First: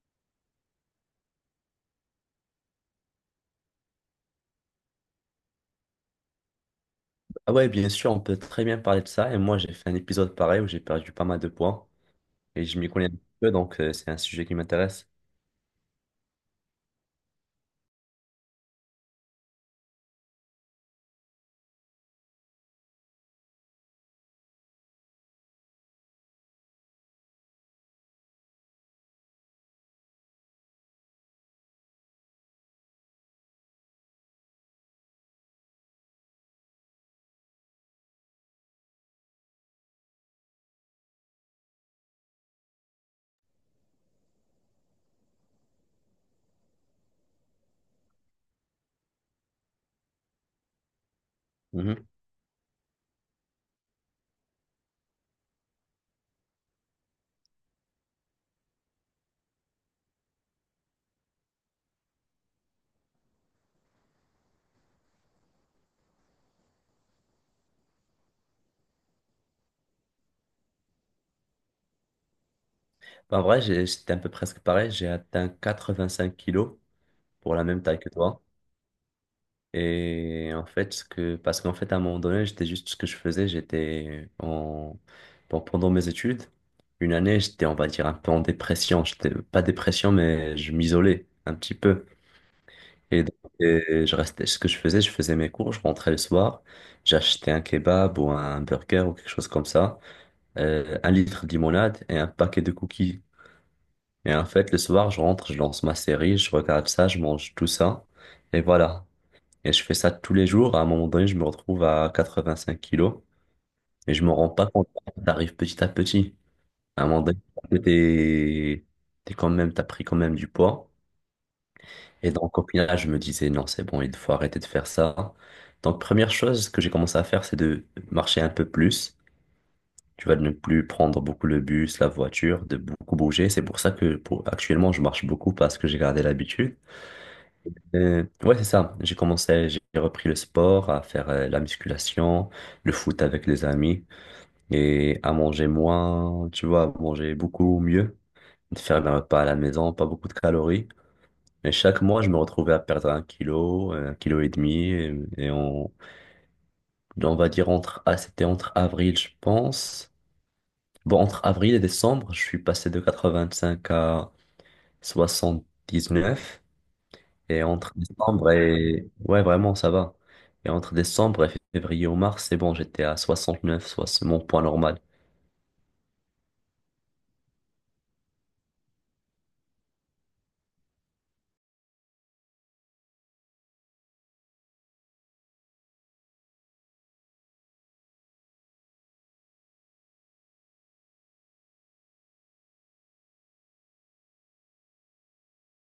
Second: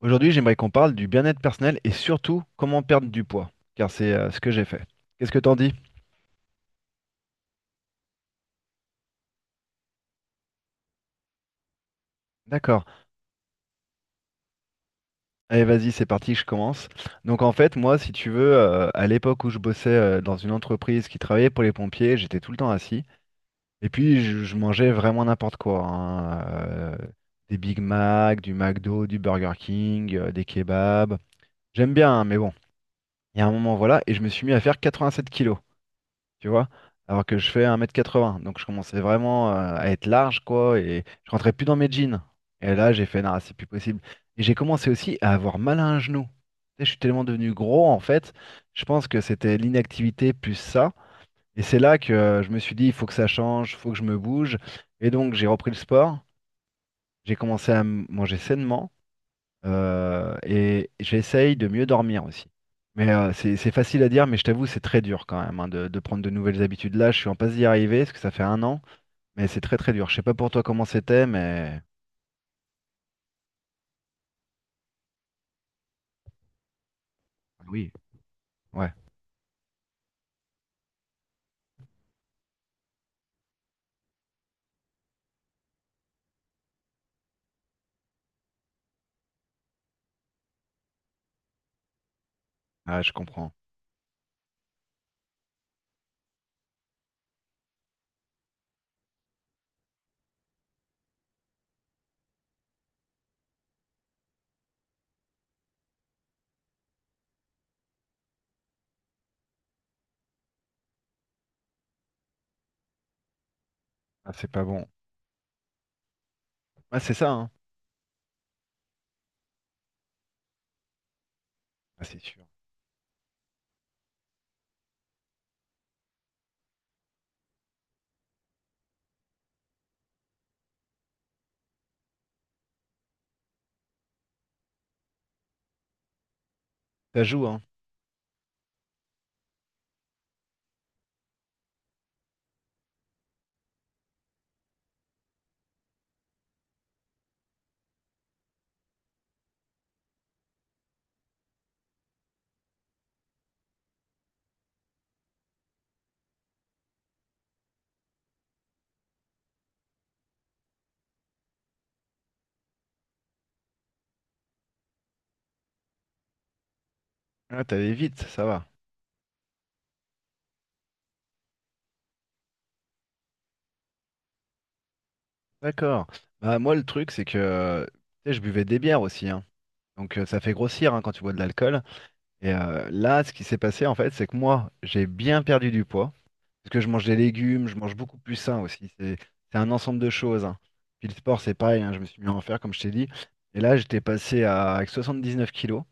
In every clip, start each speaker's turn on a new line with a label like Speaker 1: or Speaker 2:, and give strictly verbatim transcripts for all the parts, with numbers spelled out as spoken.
Speaker 1: Aujourd'hui, j'aimerais qu'on parle du bien-être personnel et surtout comment perdre du poids, car c'est euh, ce que j'ai fait. Qu'est-ce que t'en dis?
Speaker 2: Ah ouais, bien sûr, on peut très bien parler de ça. Et moi, j'ai fait un épisode pareil où j'ai perdu pas mal de poids et je
Speaker 1: D'accord.
Speaker 2: m'y connais un petit peu, donc euh, c'est un sujet qui m'intéresse.
Speaker 1: Allez, vas-y, c'est parti, je commence. Donc en fait, moi, si tu veux, euh, à l'époque où je bossais euh, dans une entreprise qui travaillait pour les pompiers, j'étais tout le temps assis. Et puis, je, je mangeais vraiment n'importe quoi, hein, euh, des Big Mac, du McDo, du Burger King, euh, des kebabs. J'aime bien, hein, mais bon, il y a un moment, voilà, et je me suis mis à faire quatre-vingt-sept kilos, tu vois. Alors que je fais un mètre quatre-vingts, donc je commençais vraiment euh, à être large, quoi, et je rentrais plus dans mes jeans. Et là, j'ai fait, non, c'est plus possible. Et j'ai commencé aussi à avoir mal à un genou. Tu sais, je suis tellement devenu gros, en fait, je pense que c'était l'inactivité plus ça. Et c'est là
Speaker 2: Mhm.
Speaker 1: que euh, je me suis dit, il faut que ça change, il faut que je me bouge. Et donc, j'ai repris le sport, j'ai commencé à m- manger sainement. Euh, et j'essaye de mieux dormir aussi. Mais euh, c'est c'est facile à dire, mais je t'avoue, c'est très dur quand même, hein, de, de prendre de nouvelles habitudes. Là, je suis en passe d'y arriver, parce que ça fait un an, mais c'est très très dur. Je sais pas pour toi comment c'était, mais
Speaker 2: Bah, en vrai, j'ai- j'étais un peu presque pareil. J'ai atteint quatre-vingt-cinq kilos pour la même
Speaker 1: oui,
Speaker 2: taille que toi.
Speaker 1: ouais.
Speaker 2: Et en fait, ce que, parce qu'en fait, à un moment donné, j'étais juste ce que je faisais. J'étais en, bon, pendant mes études, une année, j'étais, on va dire, un peu en dépression. J'étais pas dépression, mais je m'isolais un petit peu.
Speaker 1: Ah, je
Speaker 2: Et donc,
Speaker 1: comprends.
Speaker 2: et je restais, ce que je faisais, je faisais mes cours, je rentrais le soir, j'achetais un kebab ou un burger ou quelque chose comme ça, euh, un litre de limonade et un paquet de cookies. Et en fait, le soir, je rentre, je lance ma série, je regarde ça, je mange tout ça, et voilà. Et je fais ça tous les jours. À un moment donné, je me retrouve à quatre-vingt-cinq kilos et je me
Speaker 1: Ah,
Speaker 2: rends
Speaker 1: c'est pas
Speaker 2: pas
Speaker 1: bon.
Speaker 2: compte. T'arrives petit à petit.
Speaker 1: Ah,
Speaker 2: À un
Speaker 1: c'est
Speaker 2: moment
Speaker 1: ça,
Speaker 2: donné,
Speaker 1: hein.
Speaker 2: t'es, t'es quand même, t'as pris quand même du poids.
Speaker 1: Ah, c'est
Speaker 2: Et
Speaker 1: sûr.
Speaker 2: donc, au final, je me disais, non, c'est bon, il faut arrêter de faire ça. Donc, première chose que j'ai commencé à faire, c'est de marcher un peu plus. Tu vas ne plus prendre beaucoup le bus, la voiture, de beaucoup bouger. C'est pour ça que pour, actuellement, je marche beaucoup parce que j'ai gardé l'habitude.
Speaker 1: Ça joue, hein.
Speaker 2: Euh, ouais, c'est ça. J'ai commencé, j'ai repris le sport, à faire euh, la musculation, le foot avec les amis et à manger moins, tu vois, à manger beaucoup mieux, de faire mes repas à la maison, pas beaucoup de calories. Mais chaque mois, je me retrouvais à perdre un kilo, un kilo et demi. Et, et on, on va dire entre, ah, c'était entre avril, je pense. Bon, entre avril et décembre, je suis passé de quatre-vingt-cinq à soixante-dix-neuf.
Speaker 1: Ah,
Speaker 2: Et
Speaker 1: t'allais
Speaker 2: entre
Speaker 1: vite, ça
Speaker 2: décembre
Speaker 1: va.
Speaker 2: et, ouais, vraiment, ça va. Et entre décembre et février ou mars, c'est bon, j'étais à soixante-neuf, soit c'est mon poids normal.
Speaker 1: D'accord. Bah, moi, le truc, c'est que euh, tu sais, je buvais des bières aussi, hein. Donc euh, ça fait grossir, hein, quand tu bois de l'alcool. Et euh, là, ce qui s'est passé, en fait, c'est que moi, j'ai bien perdu du poids. Parce que je mange des légumes, je mange beaucoup plus sain aussi. C'est c'est un ensemble de choses, hein. Puis le sport, c'est pareil, hein, je me suis mis à en faire, comme je t'ai dit. Et là, j'étais passé à avec soixante-dix-neuf kilos.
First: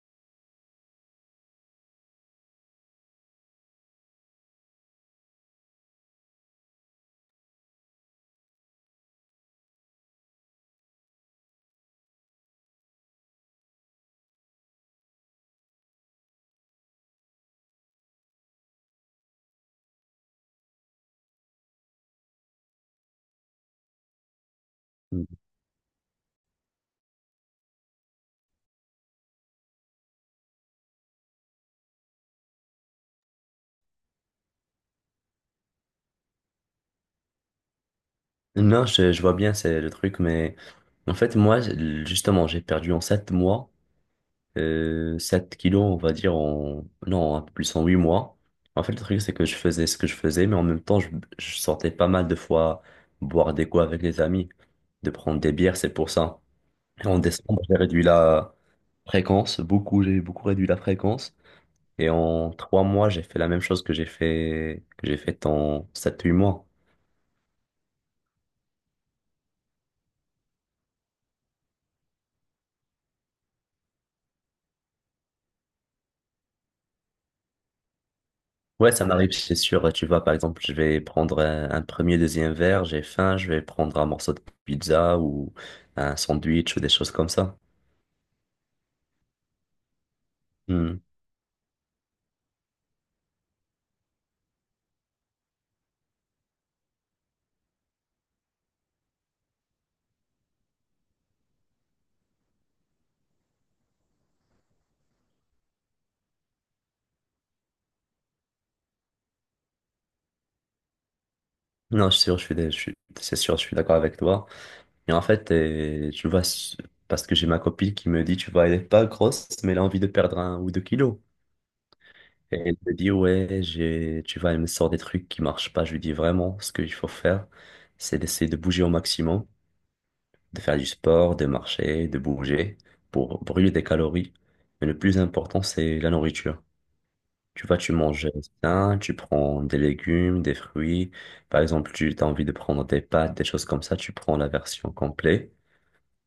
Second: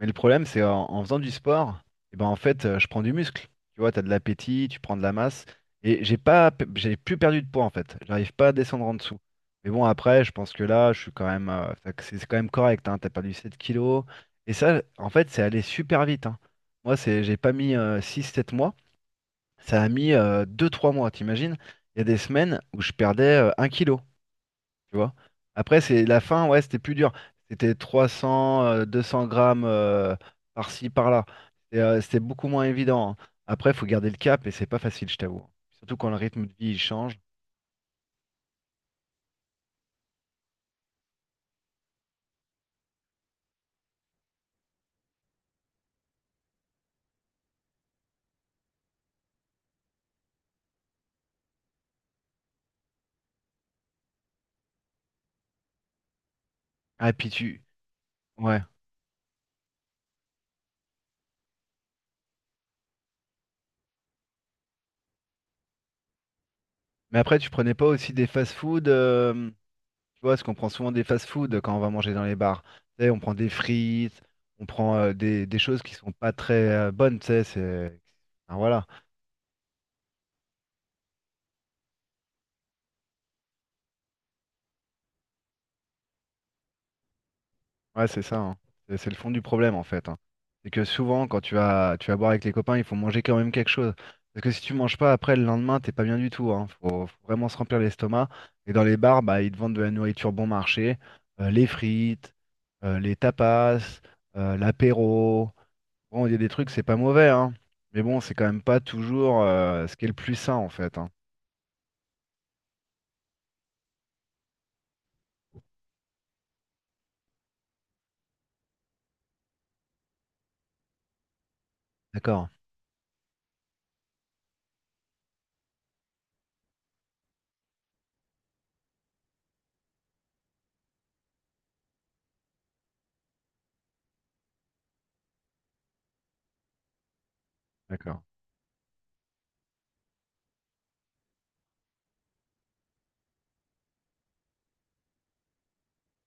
Speaker 1: Mais le problème, c'est en, en faisant du sport, et ben en fait, euh, je prends du muscle. Tu vois, tu as de l'appétit, tu prends de la masse. Et j'ai pas, pe- j'ai plus perdu de poids, en fait. J'arrive pas à descendre en dessous. Mais bon, après, je pense que là, je suis quand même, euh, ça- c'est c'est quand même correct. Hein, tu perdu sept kilos. Et ça, en fait, c'est allé super vite, hein. Moi, c'est, j'ai pas mis euh, six, sept mois. Ça a mis euh, deux trois mois, t'imagines? Il y a des semaines où je perdais euh, un kilo, tu vois. Après, c'est la fin, ouais, c'était plus dur. C'était trois cents, euh, deux cents grammes euh, par-ci, par-là. Et, euh, c'était beaucoup moins évident, hein. Après, il faut garder le cap et c'est pas facile, je t'avoue. Surtout quand le rythme de vie il change.
Speaker 2: Non, je, je vois bien, c'est le truc, mais en fait, moi, justement, j'ai perdu en sept mois euh, sept kilos, on va dire, en, non, un peu plus en huit mois. En fait, le truc, c'est que je faisais ce que je faisais, mais en même temps, je, je sortais pas mal de fois boire des coups avec les amis, de prendre des bières, c'est pour ça. Et
Speaker 1: Ah, et
Speaker 2: en
Speaker 1: puis
Speaker 2: décembre,
Speaker 1: tu.
Speaker 2: j'ai réduit la
Speaker 1: Ouais.
Speaker 2: fréquence, beaucoup, j'ai beaucoup réduit la fréquence. Et en trois mois, j'ai fait la même chose que j'ai fait, que j'ai fait en sept huit mois.
Speaker 1: Mais après, tu prenais pas aussi des fast-food, euh, tu vois, parce qu'on prend souvent des fast-food quand on va manger dans les bars. Tu sais, on prend des frites, on prend euh, des, des choses qui sont pas très euh, bonnes, tu sais, c'est, enfin, voilà.
Speaker 2: Ouais, ça m'arrive, c'est sûr. Tu vois, par exemple, je vais prendre un, un premier, deuxième verre, j'ai faim, je vais prendre un morceau de pizza ou un sandwich ou des choses comme ça.
Speaker 1: Ouais, c'est ça, hein. C'est c'est le fond du problème, en fait, hein. C'est que
Speaker 2: Hmm.
Speaker 1: souvent, quand tu vas, tu vas boire avec les copains, il faut manger quand même quelque chose. Parce que si tu manges pas, après, le lendemain, t'es pas bien du tout, hein. Faut, faut vraiment se remplir l'estomac. Et dans les bars, bah, ils te vendent de la nourriture bon marché, euh, les frites, euh, les tapas, euh, l'apéro. Bon, il y a des trucs, c'est pas mauvais, hein. Mais bon, c'est quand même pas toujours euh, ce qui est le plus sain, en fait, hein.
Speaker 2: Non, c'est sûr, je suis, dé- je suis, c'est sûr, je suis d'accord avec toi. Mais en fait, euh, tu vois, s- parce que j'ai ma copine qui me dit, tu vois, elle est pas grosse, mais elle a envie de perdre un ou deux kilos.
Speaker 1: D'accord.
Speaker 2: Et elle me dit, ouais, j'ai, tu vois, elle me sort des trucs qui marchent pas. Je lui dis vraiment, ce qu'il faut faire, c'est d'essayer de bouger au maximum, de faire du sport, de marcher, de bouger pour brûler des calories. Mais le plus important, c'est la nourriture. Tu vois, tu
Speaker 1: D'accord.
Speaker 2: manges sain, tu prends des légumes, des fruits. Par exemple, tu as envie de prendre des pâtes, des choses comme ça, tu prends la version complète.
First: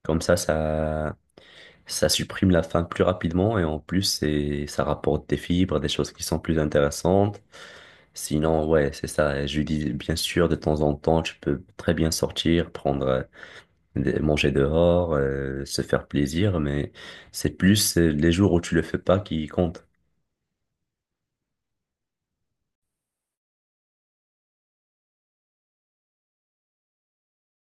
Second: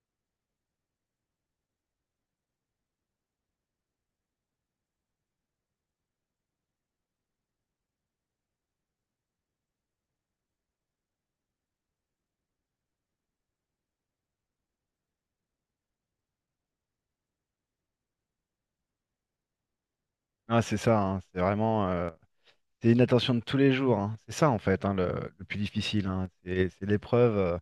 Speaker 2: Comme ça, ça, ça supprime la faim plus rapidement et en plus, c'est, ça rapporte des fibres, des choses qui sont plus intéressantes. Sinon, ouais, c'est ça. Et je lui dis, bien sûr, de temps en temps, tu peux très bien sortir, prendre euh, de- manger dehors, euh, se faire plaisir, mais c'est plus euh, les jours où tu le fais pas qui comptent.
Speaker 1: Ah, c'est ça, hein, c'est vraiment, euh, c'est une attention de tous les jours, hein. C'est ça en fait, hein, le, le plus difficile, hein. C'est c'est l'épreuve, euh,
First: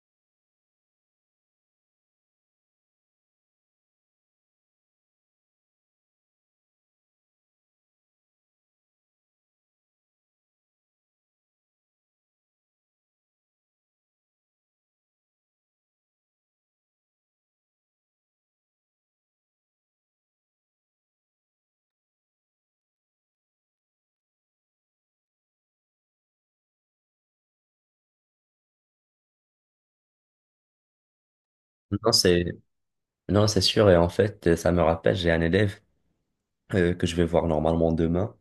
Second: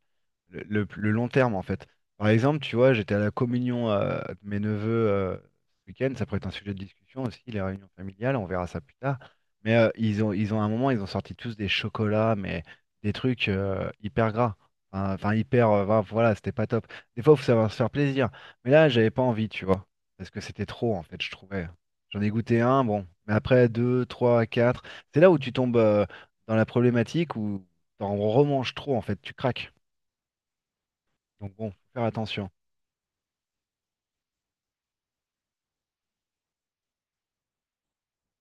Speaker 1: le, le- le long terme en fait. Par exemple, tu vois, j'étais à la communion euh, de mes neveux euh, ce week-end. Ça pourrait être un sujet de discussion aussi, les réunions familiales. On verra ça plus tard. Mais euh, ils ont, ils ont à un moment, ils ont sorti tous des chocolats, mais des trucs euh, hyper gras. Enfin, enfin, hyper, euh, enfin, voilà, c'était pas top. Des fois, il faut savoir se faire plaisir. Mais là, j'avais pas envie, tu vois, parce que c'était trop en fait, je trouvais. J'en ai goûté un, bon, mais après deux, trois, quatre. C'est là où tu tombes euh, dans la problématique où t'en remanges trop, en fait, tu craques. Donc bon, faut faire
Speaker 2: Non, c'est
Speaker 1: attention.
Speaker 2: non, c'est sûr. Et en fait, euh, ça me rappelle, j'ai un élève euh, que je vais voir normalement demain,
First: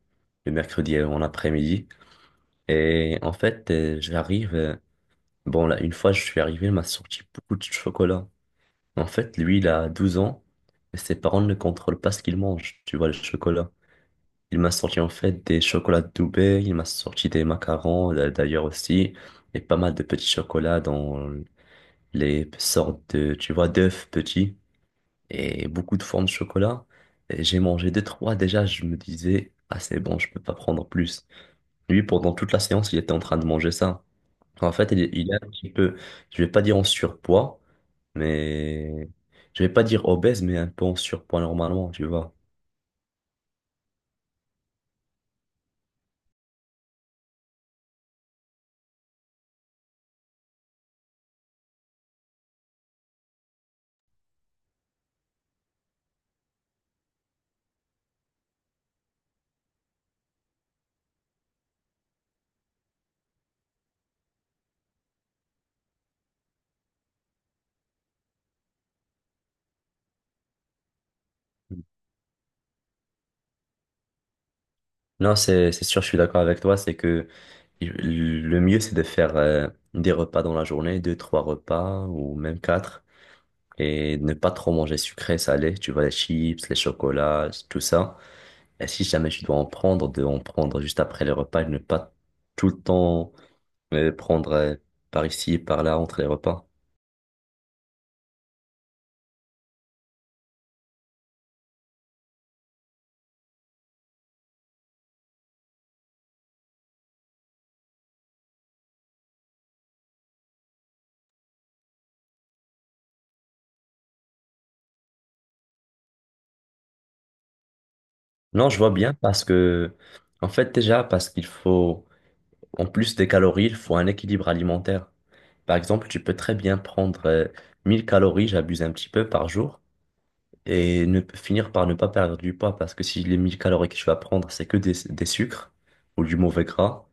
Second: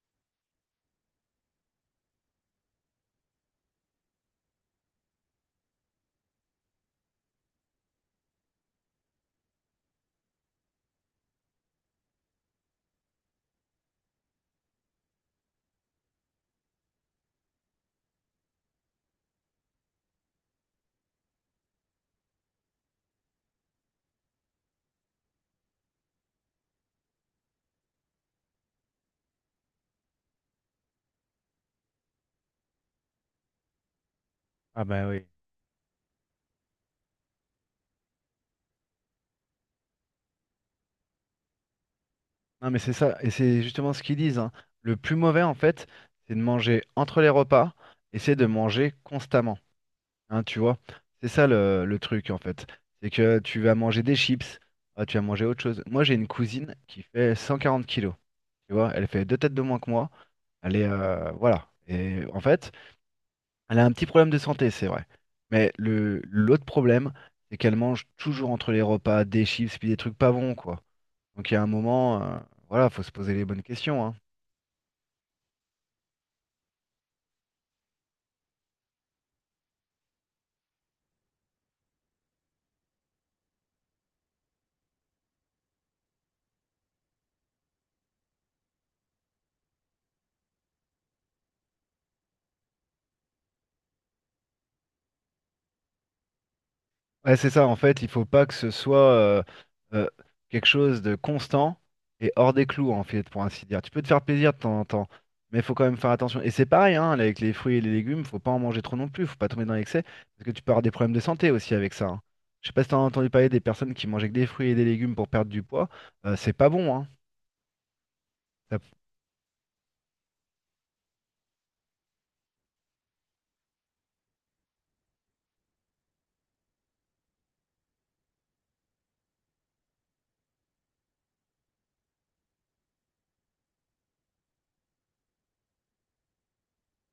Speaker 2: le mercredi en après-midi. Et en fait, euh, j'arrive. Euh, Bon, là, une fois, je suis arrivé, il m'a sorti beaucoup de chocolat. En fait, lui, il a douze ans et ses parents ne contrôlent pas ce qu'il mange. Tu vois, le chocolat. Il m'a sorti en fait des chocolats de Dubaï, il m'a sorti des macarons d'a- d'ailleurs aussi, et pas mal de petits chocolats dans les sortes de, tu vois, d'œufs petits, et beaucoup de formes de chocolat. Et j'ai mangé deux, trois déjà, je me disais, ah c'est bon, je peux pas prendre plus. Lui, pendant toute la séance, il était en train de manger ça. En
Speaker 1: Ah
Speaker 2: fait, il,
Speaker 1: bah oui.
Speaker 2: il est un petit peu, je vais pas dire en surpoids, mais je vais pas dire obèse, mais un peu en surpoids normalement, tu vois.
Speaker 1: Non mais c'est ça, et c'est justement ce qu'ils disent, hein. Le plus mauvais, en fait, c'est de manger entre les repas et c'est de manger constamment. Hein, tu vois? C'est ça le, le truc, en fait. C'est que tu vas manger des chips, ah, tu vas manger autre chose. Moi, j'ai une cousine qui fait cent quarante kilos. Tu vois, elle fait deux têtes de moins que moi. Elle est, euh, voilà. Et en fait, elle a un petit problème de santé, c'est vrai. Mais le l'autre problème, c'est qu'elle mange toujours entre les repas des chips puis des trucs pas bons, quoi. Donc il y a un moment, euh, voilà, faut se poser les bonnes questions, hein.
Speaker 2: Non, c'est c'est sûr, je suis d'accord avec toi. C'est que le mieux, c'est de faire euh, des repas dans la journée, deux, trois repas ou même quatre, et ne pas trop manger sucré, salé. Tu vois, les chips, les chocolats, tout ça. Et si jamais tu dois en prendre, de en prendre juste après les repas et ne pas tout le temps euh, prendre euh, par ici, par là, entre les repas.
Speaker 1: Ouais, c'est ça, en fait, il faut pas que ce soit euh, euh, quelque chose de constant et hors des clous, en fait, pour ainsi dire. Tu peux te faire plaisir de temps en temps, mais il faut quand même faire attention. Et c'est pareil, hein, avec les fruits et les légumes, faut pas en manger trop non plus, faut pas tomber dans l'excès, parce que tu peux avoir des problèmes de santé aussi avec ça, hein. Je sais pas si t'as entendu parler des personnes qui mangeaient que des fruits et des légumes pour perdre du poids, euh, c'est pas bon, hein.
Speaker 2: Non, je
Speaker 1: Ça-
Speaker 2: vois bien parce que, en fait, déjà, parce qu'il faut. En plus des calories, il faut un équilibre alimentaire. Par exemple, tu peux très bien prendre euh, mille calories, j'abuse un petit peu par jour, et ne, finir par ne pas perdre du poids parce que si les mille calories que tu vas prendre, c'est que des, des sucres ou du mauvais gras,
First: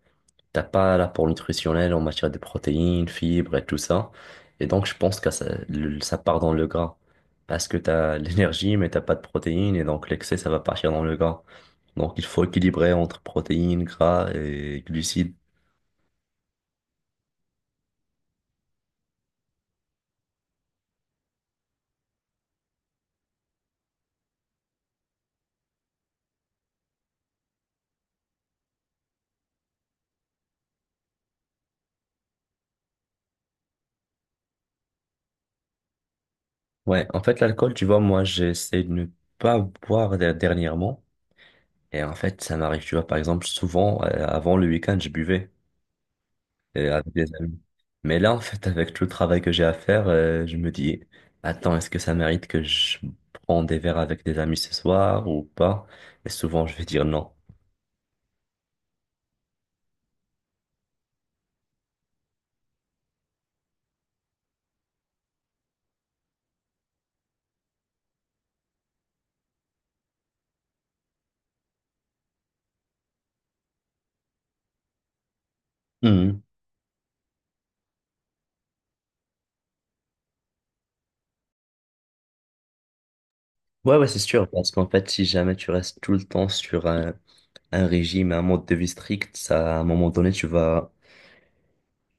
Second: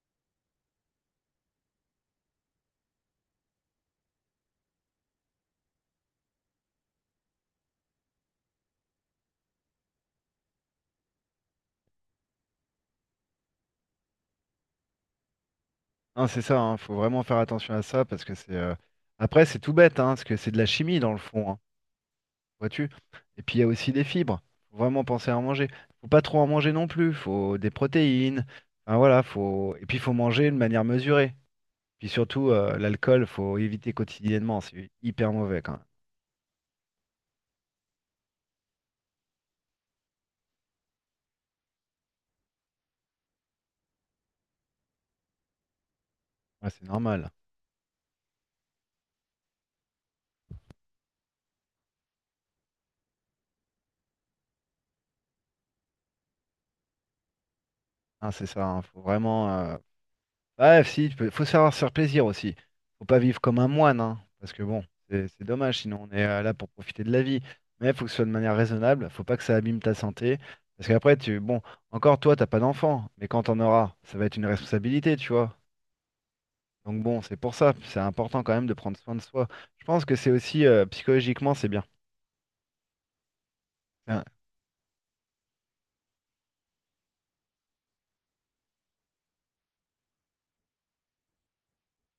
Speaker 2: t'as pas l'apport nutritionnel en matière de protéines, fibres et tout ça. Et donc, je pense que ça, le- ça part dans le gras parce que t'as l'énergie, mais t'as pas de protéines et donc l'excès, ça va partir dans le gras. Donc, il faut équilibrer entre protéines, gras et glucides.
Speaker 1: hein, c'est ça, hein, faut vraiment faire attention à ça, parce que c'est, euh, après, c'est tout bête, hein, parce que c'est de la chimie dans le fond, hein. Vois-tu? Et puis il y a aussi des fibres. Faut vraiment penser à en manger. Faut pas trop en manger non plus. Faut des protéines. Enfin, voilà, faut. Et puis il faut manger de manière mesurée. Puis surtout, euh, l'alcool, faut éviter quotidiennement. C'est hyper mauvais quand même.
Speaker 2: Ouais, en fait, l'alcool, tu vois, moi, j'essaie de ne pas boire der- dernièrement. Et en fait, ça m'arrive, tu vois, par exemple, souvent, euh, avant le week-end, je buvais
Speaker 1: Ouais, c'est
Speaker 2: euh, avec des
Speaker 1: normal.
Speaker 2: amis. Mais là, en fait, avec tout le travail que j'ai à faire, euh, je me dis, attends, est-ce que ça mérite que je prends des verres avec des amis ce soir ou pas? Et souvent, je vais dire non.
Speaker 1: Hein, c'est ça, hein. Faut vraiment, euh, ouais, si, tu peux- faut savoir se faire plaisir aussi. Faut pas vivre comme un moine, hein, parce que bon, c'est c'est dommage, sinon on est euh, là pour profiter de la vie. Mais faut que ce soit de manière raisonnable, faut pas que ça abîme ta santé. Parce qu'après, tu, bon, encore toi, t'as pas d'enfant, mais quand t'en auras, ça va être une responsabilité, tu vois.
Speaker 2: Mhm.
Speaker 1: Donc bon, c'est pour ça, c'est important quand même de prendre soin de soi. Je pense que c'est aussi, euh, psychologiquement, c'est bien.
Speaker 2: Ouais, ouais, c'est
Speaker 1: Tiens,
Speaker 2: sûr, parce qu'en fait, si jamais tu restes tout le temps sur un, un régime, un mode de vie strict, ça, à un moment donné, tu vas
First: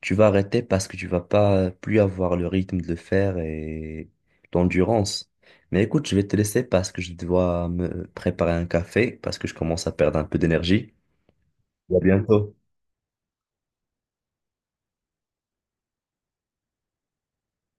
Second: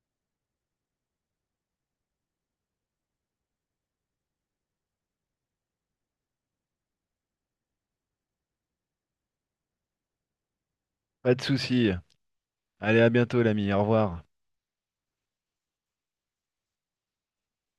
Speaker 2: tu vas arrêter parce que tu vas pas plus avoir le rythme de le faire et l'endurance. Mais écoute, je vais te laisser parce que je dois me préparer un café parce que je commence à perdre un peu d'énergie.
Speaker 1: pas de souci.
Speaker 2: À bientôt.
Speaker 1: Allez, à bientôt, l'ami, au revoir.